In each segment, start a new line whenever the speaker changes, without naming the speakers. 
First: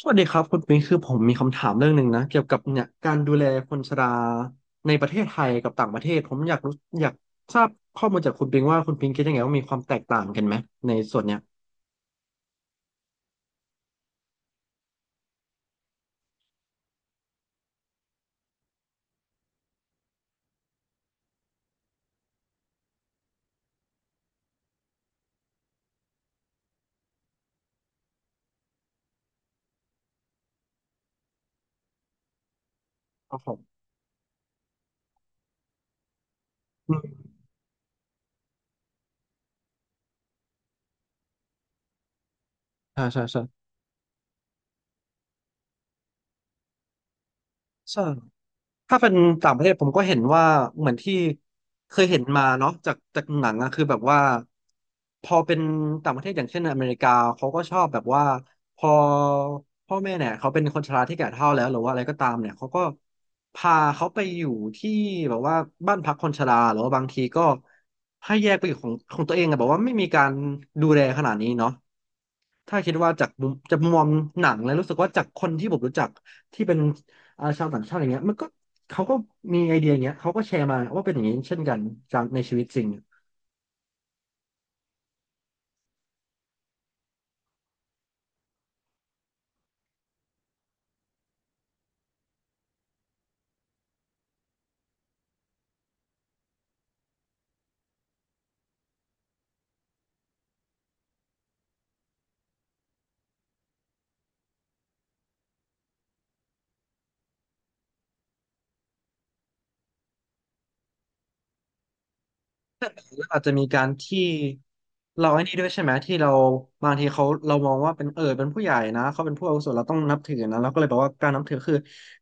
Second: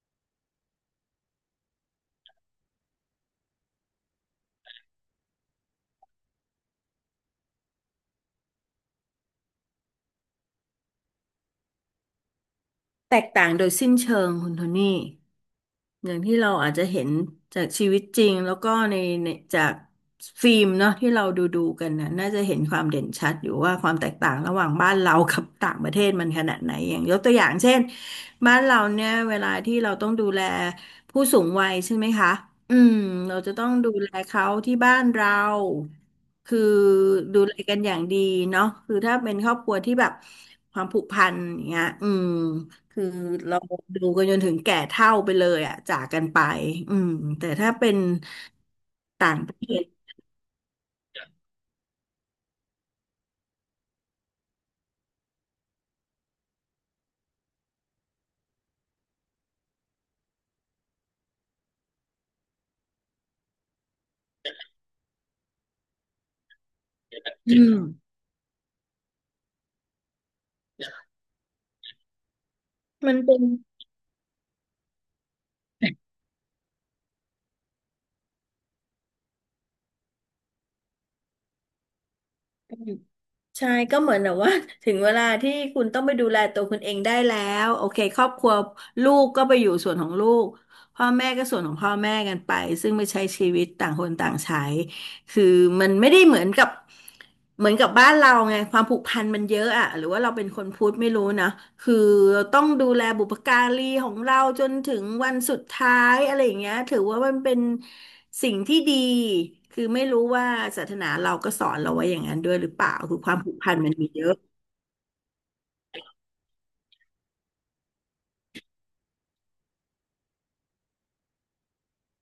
สวัสดีครับคุณปิงคือผมมีคำถามเรื่องหนึ่งนะเกี่ยวกับเนี่ยการดูแลคนชราในประเทศไทยกับต่างประเทศผมอยากรู้อยากทราบข้อมูลจากคุณปิงว่าคุณปิงคิดยังไงว่ามีความแตกต่างกันไหมในส่วนเนี้ย
แตกต่างโดยสิ้นเชิงคุณโทนี่อย่างที่เราอาจจะเห็นจากชีวิตจริงแล้วก็ในจากฟิล์มเนาะที่เราดูกันนะน่าจะเห็นความเด่นชัดอยู่ว่าความแตกต่างระหว่างบ้านเรากับต่างประเทศมันขนาดไหนอย่างยกตัวอย่างเช่นบ้านเราเนี่ยเวลาที่เราต้องดูแลผู้สูงวัยใช่ไหมคะอืม
ค
เรา
รับผ
จะต้อง
ม
ดูแลเขาที่บ้านเราคือ
อืม
ดูแลกันอย่างดีเนาะคือถ้าเป็นครอบครัวที่แบบความผูกพันอย่างเงี้ยอืม คื
ใช่
อ
ใช่ใช่
เราดูกันจนถึงแก่เฒ่าไปเลยอ่ะจากกันไปอืมแต่ถ้าเป็น
ใช่ ถ้าเป็น
ต่างป
ต่างป
ระ
ระ
เท
เทศผ
ศ
มก็เห็นว่าเหมือนที่เคยเห็นมาเนาะจากหนังอะคือแบบว่าพอเป็นต่างประเทศอย่างเช่นอเมริกาเขาก็ชอบแบบว่าพอพ่อแม่เนี่ยเขาเป็นคนชราที่แก่เฒ่าแล้วหรือว่าอะไรก็ตามเนี่ยเขาก็พาเขาไปอยู่ที่แบบว่าบ้านพักคนชราหรือว่าบางทีก็
อืม
ให้แยกไปอยู่ของตัวเองอะแบบว่าไม่มีการดูแลขนาดนี้เนาะ ถ้าคิดว่า
มัน
จาก
เป็น
มุมจากมุมมองหนังแล้วรู้สึกว่าจากคนที่ผมรู้จักที่เป็นชาวต่างชาติอย่างเงี้ยมันก็เขาก็มีไอเดียอย่างเงี้ยเขาก็แชร์มาว่าเป็นอย่างนี้เช่นกันจากในชีวิตจริง
ใช่ก็เหมือนแบบว่า ถึงเวลาที่คุณต้องไปดูแลตัวคุณเองได้แล้วโอเคครอบครัวลูกก็ไปอยู่ส่วนของลูกพ่อแม่ก็ส่วนของพ่อแม่กันไปซึ่งไม่ใช้ชีวิตต่างคนต่างใช้คือมันไม่ได้เหมือนกับบ้านเราไงความผูกพันมันเยอะอะหรือว่าเราเป็นคนพุทธไม่รู้นะคือเราต้องดูแลบุพการีของเราจนถึงวันสุดท้ายอะไรอย่างเงี้ยถือว่ามันเป็น สิ่งที่ดีคือไม่รู้ว่าศาสนาเราก็สอนเราไว้อย่างนั้นด้วยหรือเปล่าคือ
แล้ว
ควา
อา
ม
จจะ
ผูก
มี
พัน
การ
มันมี
ที่
เยอะ
เราไอ้นี่ด้วยใช่ไหมที่เราบางทีเขาเรามองว่าเป็นเป็นผู้ใหญ่นะเขาเป็นผู้อาวุโสเราต้องนับถือนะเราก็เลยบอกว่าการนับถือคือ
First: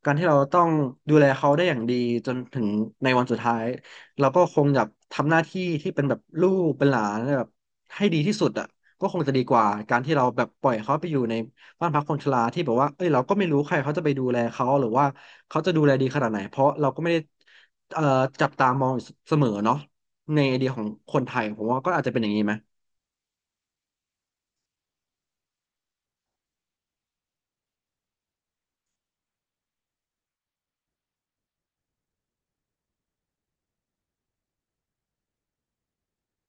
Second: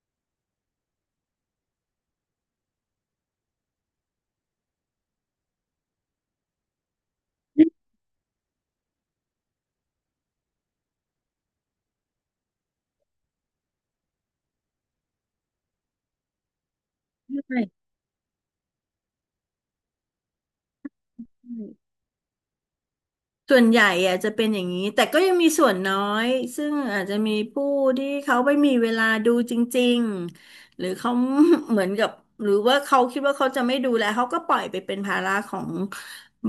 การที่เราต้องดูแลเขาได้อย่างดีจนถึงในวันสุดท้ายเราก็คงอยากทำหน้าที่ที่เป็นแบบลูกเป็นหลานแบบให้ดีที่สุดอ่ะก็คงจะดีกว่าการที่เราแบบปล่อยเขาไปอยู่ในบ้านพักคนชราที่แบบว่าเอ้ยเราก็ไม่รู้ใครเขาจะไปดูแลเขาหรือว่าเขาจะดูแลดีขนาดไหนเพราะเราก็ไม่ได้เอ่อจับตามองอยู่เสมอเนาะ ในไอเดียของคนไทยผมว่าก็อาจจะเป็นอย่างนี้ไหม
ส่วนใหญ่อะจะเป็นอย่างนี้แต่ก็ยังมีส่วนน้อยซึ่งอาจจะมีผู้ที่เขาไม่มีเวลาดูจริงๆหรือเขา เหมือนกับหรือว่าเขาคิดว่าเขาจะไม่ดูแลเขาก็ปล่อยไปเป็นภาระของ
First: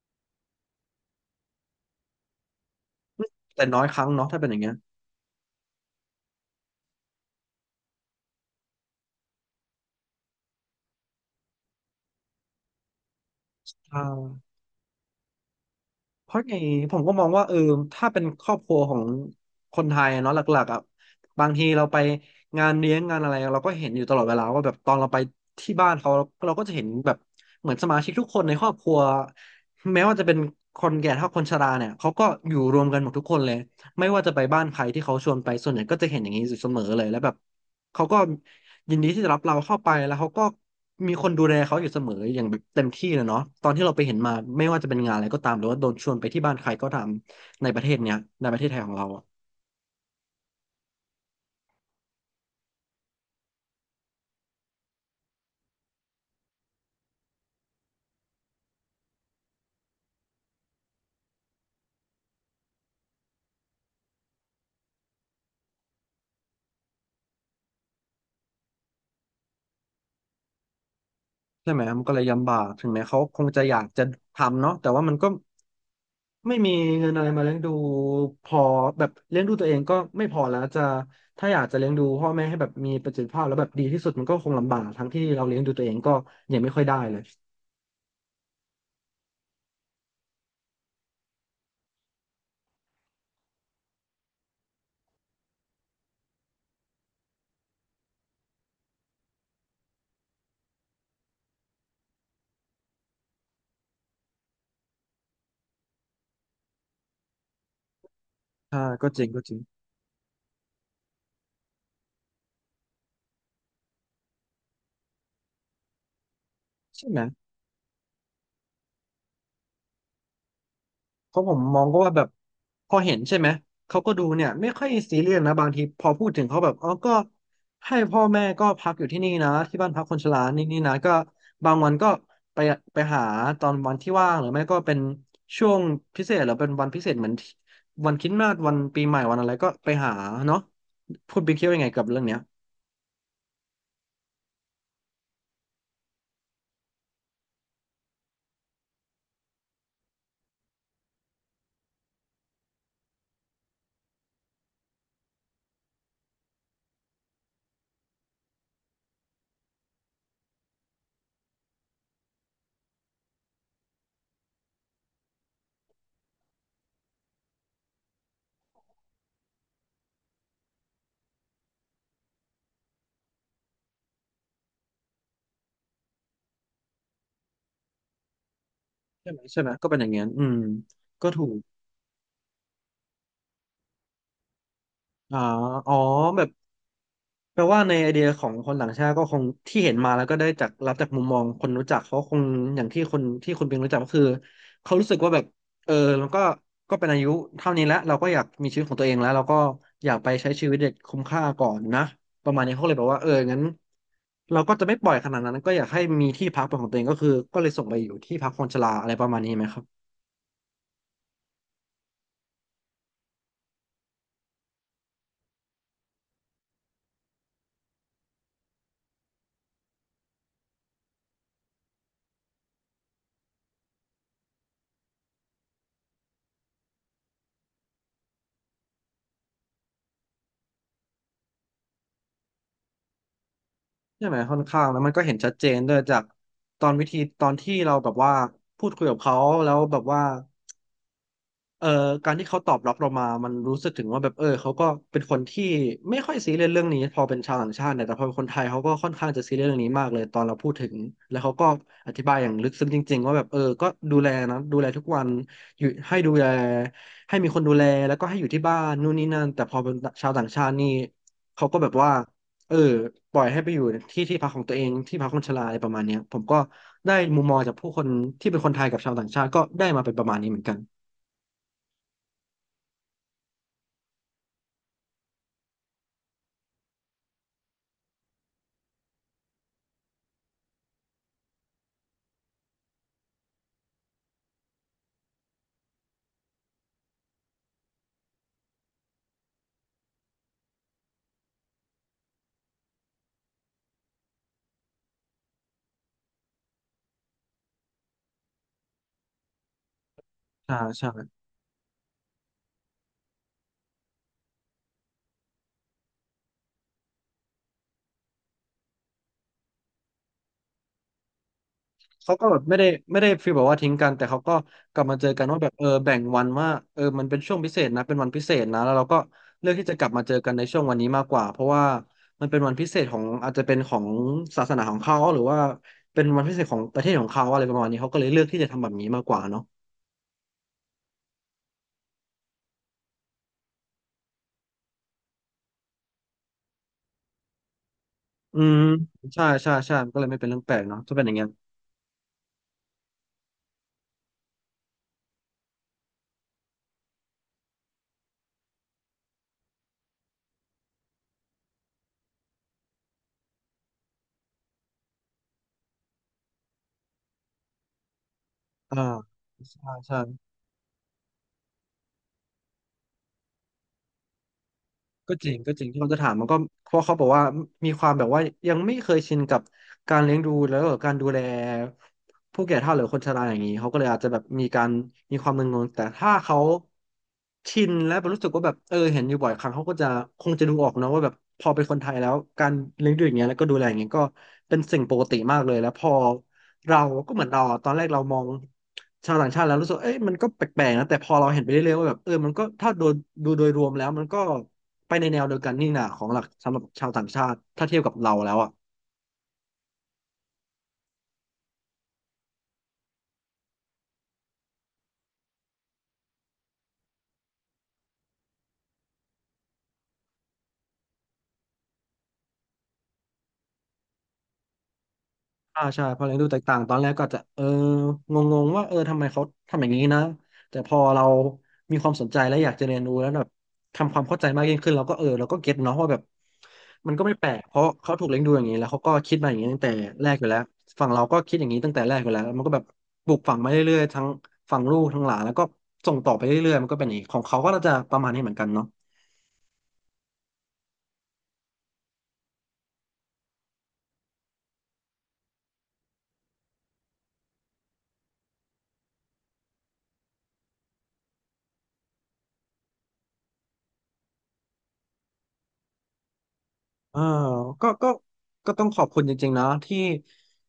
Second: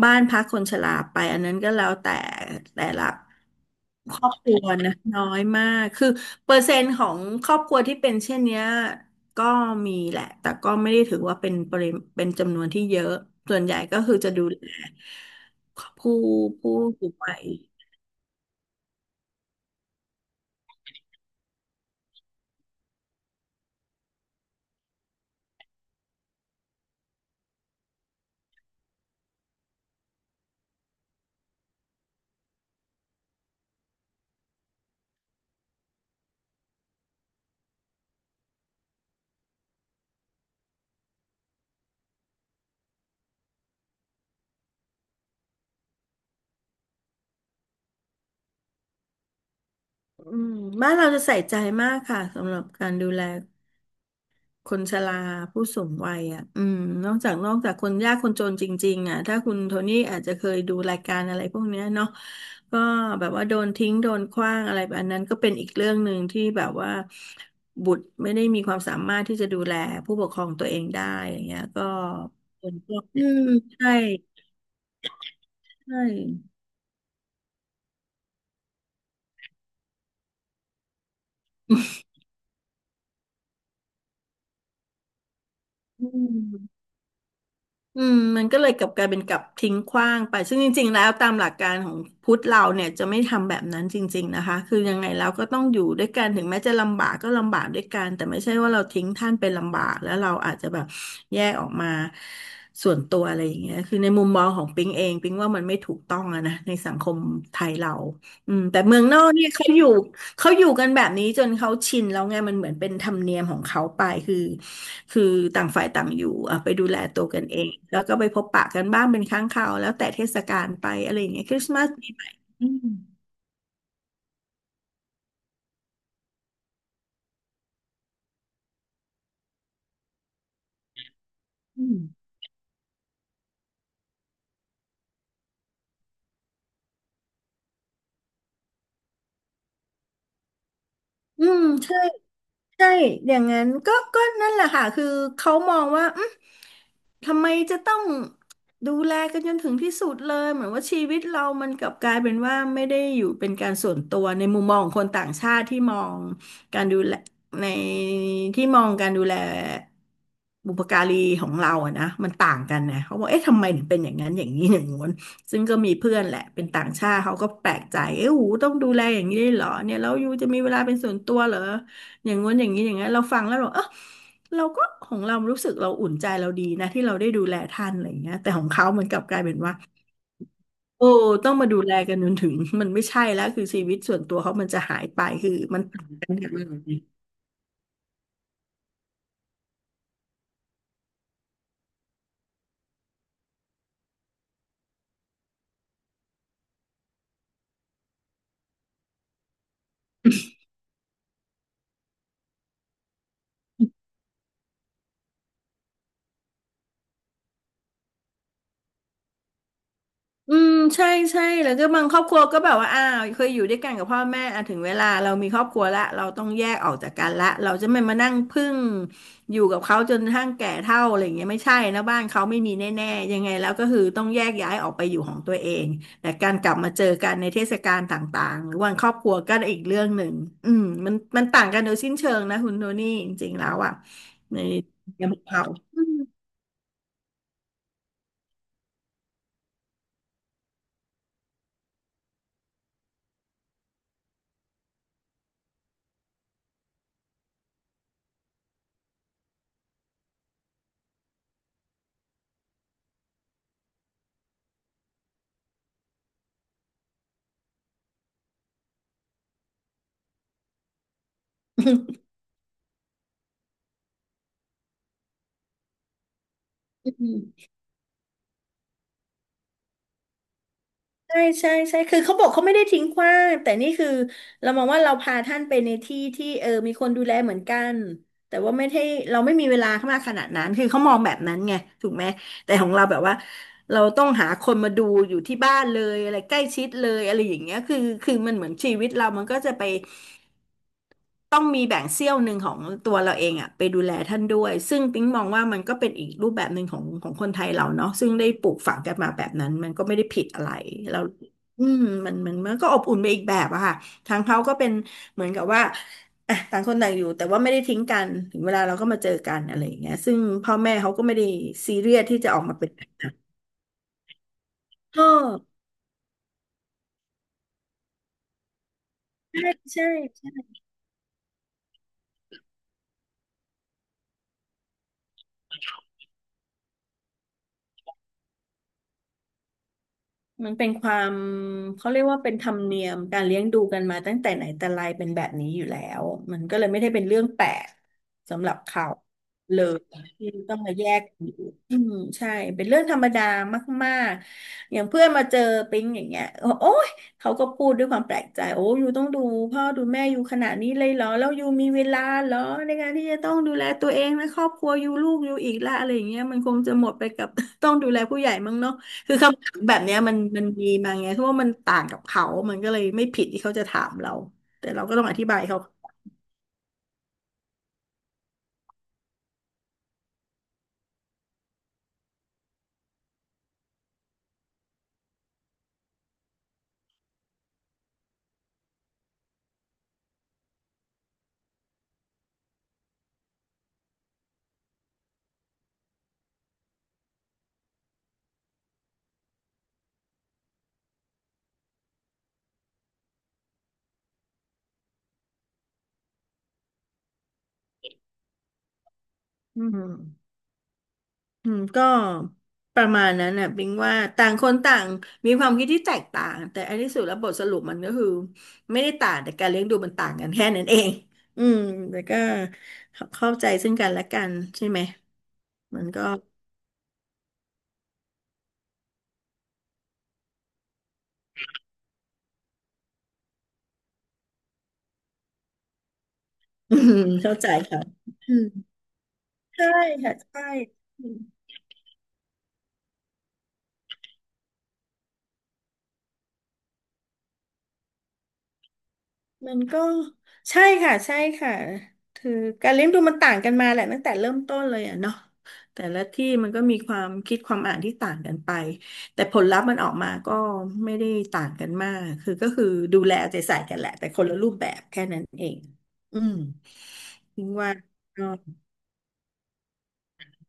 บ้านพักคนชราไปอันนั้นก็แล้วแต่แต่ละ
แต่น้อยครั้ง
คร
เนาะ
อบ
ถ้าเป็
ค
นอ
รั
ย่าง
ว
เงี้ย
นะน้อยมากคือเปอร์เซ็นต์ของครอบครัวที่เป็นเช่นเนี้ย ก็มีแหละแต่ก็ไม่ได้ถือว่าเป็นปริมาณเป็นจำนวนที่เยอะ ส่วนใหญ่
อ
ก็คือจะดู
่า
แลผู้
เพราะไง
ผู้
ผม
สู
ก็
ง
มอง
วั
ว่า
ย
ถ้าเป็นครอบครัวของคนไทยเนาะหลักๆอ่ะบางทีเราไปงานเลี้ยงงานอะไรเราก็เห็นอยู่ตลอดเวลาว่าแบบตอนเราไปที่บ้านเขาเราก็จะเห็นแบบเหมือนสมาชิกทุกคนในครอบครัวแม้ว่าจะเป็นคนแก่เท่าคนชราเนี่ยเขาก็อยู่รวมกันหมดทุกคนเลยไม่ว่าจะไปบ้านใครที่เขาชวนไปส่วนใหญ่ก็จะเห็นอย่างนี้อยู่เสมอเลยแล้วแบบ เขาก็ยินดีที่จะรับเราเข้าไปแล้วเขาก็มีคนดูแลเขาอยู่เสมออย่างแบบเต็มที่เลยเนาะตอนที่เราไปเห็นมาไม่ว่าจะเป็นงานอะไรก็ตามหรือว่าโดนชวนไปที่บ้านใครก็ตามในประเทศเนี้ยในประเทศไทยของเราอะ
อืมบ้านเราจะใส่ใจมากค่ะสำหรับการดูแลคนชราผู้สูงวัยอ่ะอืมนอกจากคนยากคนจนจริงๆอ่ะถ้าคุณโทนี่อาจจะเคยดูรายการอะไรพวกเนี้ยเนาะก็แบบว่าโดนทิ้งโดนขว้างอะไรแบบอันนั้นก็เป็นอีกเรื่องหนึ่งที่แบบว่าบุตรไม่ได้มีความสามารถที่จะดูแลผู้ปกครองตัวเองได้อย่างเงี้ย
ใช่ไหม
ก็
มันก็เลยลำบากถึงแม้เขา
อื
ค
ม
งจะอยาก
ใช่
จะทำเนาะแต่ว่ามันก็
ใช่
ไม่มีเงินอะไรมาเลี้ยงดูพอแบบเลี้ยงดูตัวเองก็ไม่พอแล้วจะถ้าอยากจะเลี้ยงดูพ่อแม่ให้แบบมีประสิทธิภาพแล้วแบบดีที่สุดมันก็คงลำบากทั้งที่เราเลี้ยงดูตัวเอง
อื
ก็ยังไม่ค่อ
ม
ยได้เลย
อืมมันก็เลยกลับกลายเป็นกลับทิ้งขว้างไปซึ่งจริงๆแล้วตามหลักการของพุทธเราเนี่ยจะไม่ทำแบบนั้นจริงๆนะคะคือยังไงแล้วก็ต้องอยู่ด้วยกันถึงแม้จะลำบากก็ลำบากด้วยกันแต่ไม่ใช่ว่าเราทิ้งท่านไปลำบากแล้วเราอาจจะแบบแยกออกมาส่วนตัวอะไรอย่างเงี้ยคือในมุมมองของปิงเองปิงว่ามันไม่ถูกต้องอะนะในสังคมไทยเราอืมแต่
ใชา
เมือง
ก็
น
จ
อ
ริ
ก
งก็
เนี่ย
จริง
เขาอยู่ เขาอยู่กันแบบนี้จนเขาชินแล้วไงมันเหมือนเป็นธรรมเนียมของเขาไปคือคือต่างฝ่ายต่างอยู่อ่ะไปดูแล
ใช่ไหม
ตัวกันเองแล้วก็ไปพบปะกันบ้างเป็นครั้งคราวแล้วแต่เทศกาลไปอะไรอย่า
เพ
งเงี้
ราะ
ย
ผ
ค
ม
ริสต์
ม
มา
อง
ส
ก็
ปี
ว่าแบ
ให
บ
ม่ อืม
พอเห็นใช่ไหมเขาก็ดูเนี่ยไม่ค่อยซีเรียสนะบางทีพอพูดถึงเขาแบบอ๋อก็ให้พ่อแม่ก็พักอยู่ที่นี่นะที่บ้านพักคนชรานี่นะก็บาง
อื
วัน
ม
ก็ไปไปหาตอนวันที่ว่างหรือไม่ก็เป็นช่วงพิเศษหรือเป็นวันพิเศษเหมือนที่วันคริสต์มาสวันปีใหม่วันอะไรก็ไปหาเนาะคุณ
อื
บิ๊กคิ
ม
ดว่ายังไง
ใช่
กับเรื่องเนี้ย
ใช่อย่างนั้นก็ก็นั่นแหละค่ะคือเขามองว่าอืมทำไมจะต้องดูแลกันจนถึงที่สุดเลยเหมือนว่าชีวิตเรามันกลับกลายเป็นว่าไม่ได้อยู่เป็นการส่วนตัวในมุมมองของคนต่างชาติที่มองการดูแลในที่มองการดูแลบุปการีของเราอะนะมันต่างกันนะเขาบอกเอ๊ะทำไมถึงเป็นอย่างนั้นอย่างนี้อย่างงู้นซึ่งก็มีเพื่อนแหละเป็นต่างชาติเขาก็แปลกใจเอ้หูต้องดูแลอย่างนี้ได้วยเหรอเนี่ยแล้วยูจะมีเวลาเป็นส่วนตัวเหรอ อย่างง้นอย่างนี้อย่างนั้นเราฟังแล้วเราเออเราก็ของเรารู้สึกเราอุ่นใจเราดีนะที่เราได้ดูแลท่านอะไรอย่างเงี้ยแต่ของเขามันกลับ
ใช่
ก
ไหม
ลายเป็น
ใช่ไหม
ว่า
ก็เป็นอย่างเงี้ยอืม
โอ้
ก็ถู
ต้อง
ก
มาดูแลกันจนถึงมันไม่ใช่แล้วคือชีวิตส่วนตัวเขามันจะหายไป
อ่า
คือมัน
อ๋อแบบ แปลว่าในไอเดียของคนต่างชาติก็คงที่เห็นมาแล้วก็ได้จากรับจากมุมมองคนรู้จักเขาคงอย่างที่คนที่คุณเป็นรู้จักก็คือเขารู้สึกว่าแบบเออมันก็ก็เป็นอายุเท่านี้แล้วเราก็อยากมีชีวิตของตัวเองแล้วเราก็อยากไปใช้ชีวิตอย่างคุ้มค่าก่อนนะประมาณนี้เขาเลยบอกว่างั้นเราก็จะไม่ปล่อยขนาดนั้นก็อยากให้มีที่พักเป็นของตัวเองก็คือก็เลยส่งไปอยู่ที่พักคนชราอะไรประมาณนี้ไหมครับ
อืมใช่ใช่แล้วก็บางครอบครัวก็แบบว่าอ้าวเคยอยู่ด้วยกันกับพ่อแม่อ่ะถึงเวลาเรามีครอบครัวละเราต้องแยกออกจากกันละเราจะไม่มานั่งพึ่งอยู่กับเขาจนกระทั่งแก่เฒ่าอะไรอย่างเงี้ยไม่ใช่นะบ้านเขาไม่มีแน่ๆยังไงแล้วก็คือต้องแยกย้ายออกไปอยู่ของตัวเองแต่การกลับมาเจอกันในเทศกาลต่างๆหรือวันครอบครัวก็อีกเรื่องหนึ่งอืมมันต่างกันโดยสิ้นเชิงนะคุณโทนี่จริงๆแล้วอ่ะ
ใช่ไหมค่อ
ใน
นข้างแล้วมันก็
ใน
เห็น
มุม
ชัด
เขา
เจนด้วยจากตอนวิธีตอนที่เราแบบว่าพูดคุยกับเขาแล้วแบบว่า เอ่อการที่เขาตอบรับเรามามันรู้สึกถึงว่าแบบเออเขาก็เป็นคนที่ไม่ค่อยซีเรียสเรื่องนี้พอเป็นชาวต่างชาติเนี่ยแต่พอเป็นคนไทยเขาก็ค่อนข้างจะซีเรียสเรื่องนี้มากเลยตอนเราพูดถึงแล้วเขาก็อธิบายอย่างลึกซึ้งจริงๆว่าแบบเออก็ดูแลนะดูแลทุกวันอยู่ให้ดูแลให้มีคนดูแลแล้วก็ให้อยู่ที่บ้านนู่นนี่นั่นแต่พอเป็นชาวต่างชาตินี่เขาก็แบบว่าเออปล่อยให้ไปอยู่ที่ที่พักของตัวเองที่พักคนชราอะไรประมาณเนี้ยผมก็ได้
อื
มุมมอง
ม
จากผู้คนที่เป็นคนไทยกับชาวต่างชาติก็ได้มาเป็นประมาณนี้เหมือนกัน
ใช่ใช่ใช่คือเขาบอกเขาไม่ได้ทิ้งขว้างแต่นี่คือเรามองว่าเราพาท่านไปในที่ที่มีคนดูแลเหมือนกันแต่ว่าไม่ใช่เราไม่มีเวลามากขนาดนั้นคือเขามองแบบนั้นไงถูกไหมแต่ของเราแบบว่าเราต้องหาคนมาดูอยู่ที่บ้านเลยอะไรใกล้ชิดเลยอะไรอย่างเงี้ยคือมันเหมือนชีวิตเรามันก็จะไป ต้องมีแบ่งเสี้ยวหนึ่งของตัวเราเองอะไปดูแลท่านด้วยซึ่งปิ๊งมองว่ามันก็เป็นอีกรูปแบบหนึ่งของคนไทยเราเนาะซึ่งได้ปลูกฝังกันมาแบบนั้นมันก็ไม่ได้ผิดอะไร
ใช่ใช่
เราอืมมันก็อบอุ่นไปอีกแบบอะค่ะทางเขาก็เป็นเหมือนกับว่าอ่ะต่างคนต่างอยู่แต่ว่าไม่ได้ทิ้งกันถึงเวลาเราก็มาเจอกันอะไรอย่างเงี้ยซึ่งพ่อแม่เขาก็ไม่ได้ซีเรียส
เขา
ที่
ก็
จะ
แบ
อ
บ
อก
ไม่
มา
ได้
เป็น
ฟีลแบบว่าทิ้งกันแต่เขาก็กลับมา
เออ
เจอกันว่าแบบเออแบ่งวันว่าเออมันเป็นช่วงพิเศษนะเป็นวันพิเศษนะแล้วเราก็เลื
ใช่
อกที่จะ
ใช
กลับมาเจอกัน
่
ในช่วงวันนี้มากกว่าเพราะว่ามันเป็นวันพิเศษของอาจจะเป็นของศาสนาของเขาหรือว่าเป็นวันพิเศษของประเทศของเขาอะไรประมาณนี้เขาก็เลยเลือกที่จะทำแบบนี้มากกว่าเนาะ
มันเป็นความเขาเรียกว่าเป็นธรรมเนียมการเลี้ยงดูกันมาตั้งแต่ไหนแต่ไรเป็นแบบนี้อยู่แล้วมันก็เลยไม่ได้เป็นเรื่องแปลก
อื
สำหรับ
ม
เขา
ใช่ใช่
เล
ใช่มันก็
ย
เลยไม่เป็
ที่
นเรื่องแป
ต้
ล
อง
ก
มา
เนาะ
แย
ถ้าเป็
ก
นอย่า
กั
ง
น
เงี้ย
อยู่อืมใช่เป็นเรื่องธรรมดามากๆอย่างเพื่อนมาเจอปิ๊งอย่างเงี้ยโอ้ยเขาก็พูดด้วยความแปลกใจโอ้ยูต้องดูพ่อดูแม่อยูขนาดนี้เลยเหรอแล้วยูมีเวลาเหรอในการที่จะต้องดูแลตัวเองและครอบครัวยูลูกยูอีกละอะไรอย่างเงี้ยมันคงจะหมดไปกับ ต้องดูแลผู้ใหญ่มั้งเนาะ
อ่า
คือคำถาม
ใช่
แบบเนี้
ใช่
ยมันมีมาไงเพราะว่ามันต่างกับเขามันก็เลยไม่ผิดที่เขาจะถามเราแต่เราก็ต้องอ
ก็
ธิ
จริง
บาย
ก็
เขา
จริงที่เขาจะถามมันก็เพราะเขาบอกว่ามีความแบบว่ายังไม่เคยชินกับการเลี้ยงดูแล้วก็การดูแลผู้แก่เฒ่าหรือคนชราอย่างนี้เขาก็เลยอาจจะแบบมีการมีความมึนงงแต่ถ้าเขาชินและรู้สึกว่าแบบเออเห็นอยู่บ่อยครั้งเขาก็จะคงจะดูออกนะว่าแบบพอเป็นคนไทยแล้วการเลี้ยงดูอย่างเงี้ยแล้วก็ดูแลอย่างเงี้ยก็เป็นสิ่งปกติมากเลยแล้วพอเราก็เหมือนเราอะตอนแรกเรามองชาวต่างชาติแล้วรู้สึกเอ้ยมันก็แปลกๆนะแต่พอเราเห็นไปเรื่อยๆว่าแบบเออมันก็ถ้าโดยดูโดยรวมแล้วมันก็ ไปในแนวเดียวกันนี่นะของหลักสำหรับชาวต่างชาติถ้าเทียบกับเราแล้วอ่ะ
อืมอืมก็ประมาณนั้นน่ะบิงว่าต่างคนต่างมีความคิดที่แตกต่าง แต่อันที่สุดแล้วบทสรุปมันก็คือไม่ได้ต่างแต่การเลี้ยงดูมันต่างกันแค่นั้นเอง อืม แต่ก็เข้าใจซึ่งกันและกันใช่ไหม
อ่า
มั
ใช่
น
พ
ก็
อเรียนดูแตกต่างตอนแรกก็อาจจะเอองงๆว่าเออทำไมเขาทำอย่างนี้นะแต่พอเรามีความสนใจและอยากจะเรียนรู้แล้วแบบทำความเข้าใจมากยิ่งขึ้นเราก็เออเราก็เก็ตเนาะว่าแบบ
อื
มั
ม
นก็ไม่แปล
เข้า
ก
ใจ
เพราะ
ค่ะ
เขาถูกเลี้ยงดู
อื
อ
ม
ย่างนี้แล้วเขาก็คิดมาอย่างนี้ตั้ง
ใช่
แต่แร
ค่ะ
กอยู่แล้ว
ใช่
ฝั่งเราก็คิดอย่างนี้ตั้งแต่แรกอยู่แล้วมันก็แบบปลูกฝังมาเรื่อยๆทั้งฝั่งลูกทั้งหลานแล้วก็ส่งต่อไปเรื่อยๆมันก็เป็นอย่างนี้ของเขาก็น่าจะประมาณนี้เหมือนกันเนาะ
มันก็ใช่ค่ะใช่ค่ะคือการเลี้ยงดูมันต่างกันมาแหละตั้งแต่เริ่มต้นเลยอ่ะเนาะแต่ละที่มันก็มีความคิดความอ่านที่ต่างกันไปแต่ผลลัพธ์มันออกมาก็ไม่ได้ต่างกันมากคือก็คือดูแลเอาใจใส่กันแหละแต่คนละรูปแบบแค่นั้นเองอืม
เออ
ถึง
ก็
ว่า
ก็
ก็
ก็ต้องขอบคุณจริงๆนะที่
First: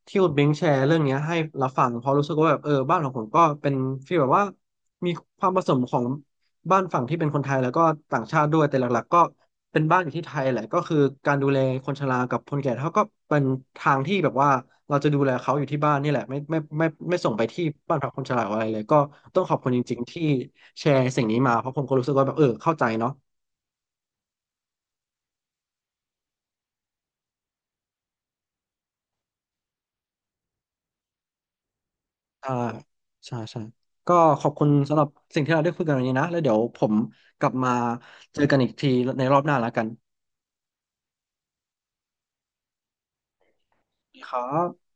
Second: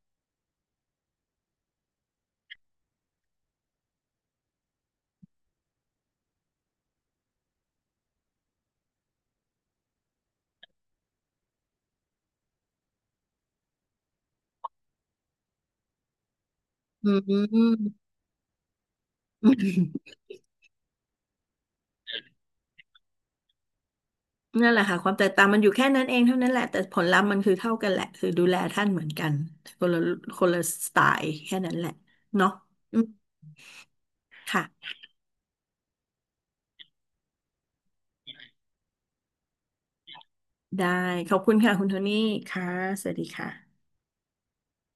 คุณเบิงแชร์เรื่องเนี้ยให้เราฟังเพราะรู้สึกว่าแบบเออบ้านของผมก็เป็นฟีลแบบว่ามีความผสมของบ้านฝั่งที่เป็นคนไทยแล้วก็ต่างชาติด้วยแต่หลักๆก็เป็นบ้านอยู่ที่ไทยแหละก็คือการดูแลคนชรากับคนแก่เท่าก็เป็นทางที่แบบว่าเราจะดูแลเขาอยู่ที่บ้านนี่แหละ
อื
ไม่ส่งไปที่
ม
บ้านพักคนชราอะไรเลยก็ต้องขอบคุณจริงๆที่แชร์สิ่งนี้มาเพราะผมก็รู้สึกว่าแบบเออเข้าใจเนาะ
นั่นแหละค่ะความแตกต่างมันอยู่แค่นั้นเองเท่านั้นแหละแต่ผลลัพธ์มันคือเท่ากันแหละคือดูแลท่านเหมือนกันคนละคนละสไตล์แค่นั้นแหละเนาะ
ใช่
อืม
ใช่ใช่ก็ขอบคุณ
ค่ะ
สำหรับสิ่งที่เราได้คุยกันวันนี้นะแล้วเดี๋ยวผมกลับมาเจอกันอีกทีในรอบหน้าแล้วกัน
ได้ขอบคุณค่ะคุณโทนี่ค่ะสวัสดีค่ะ
ครับ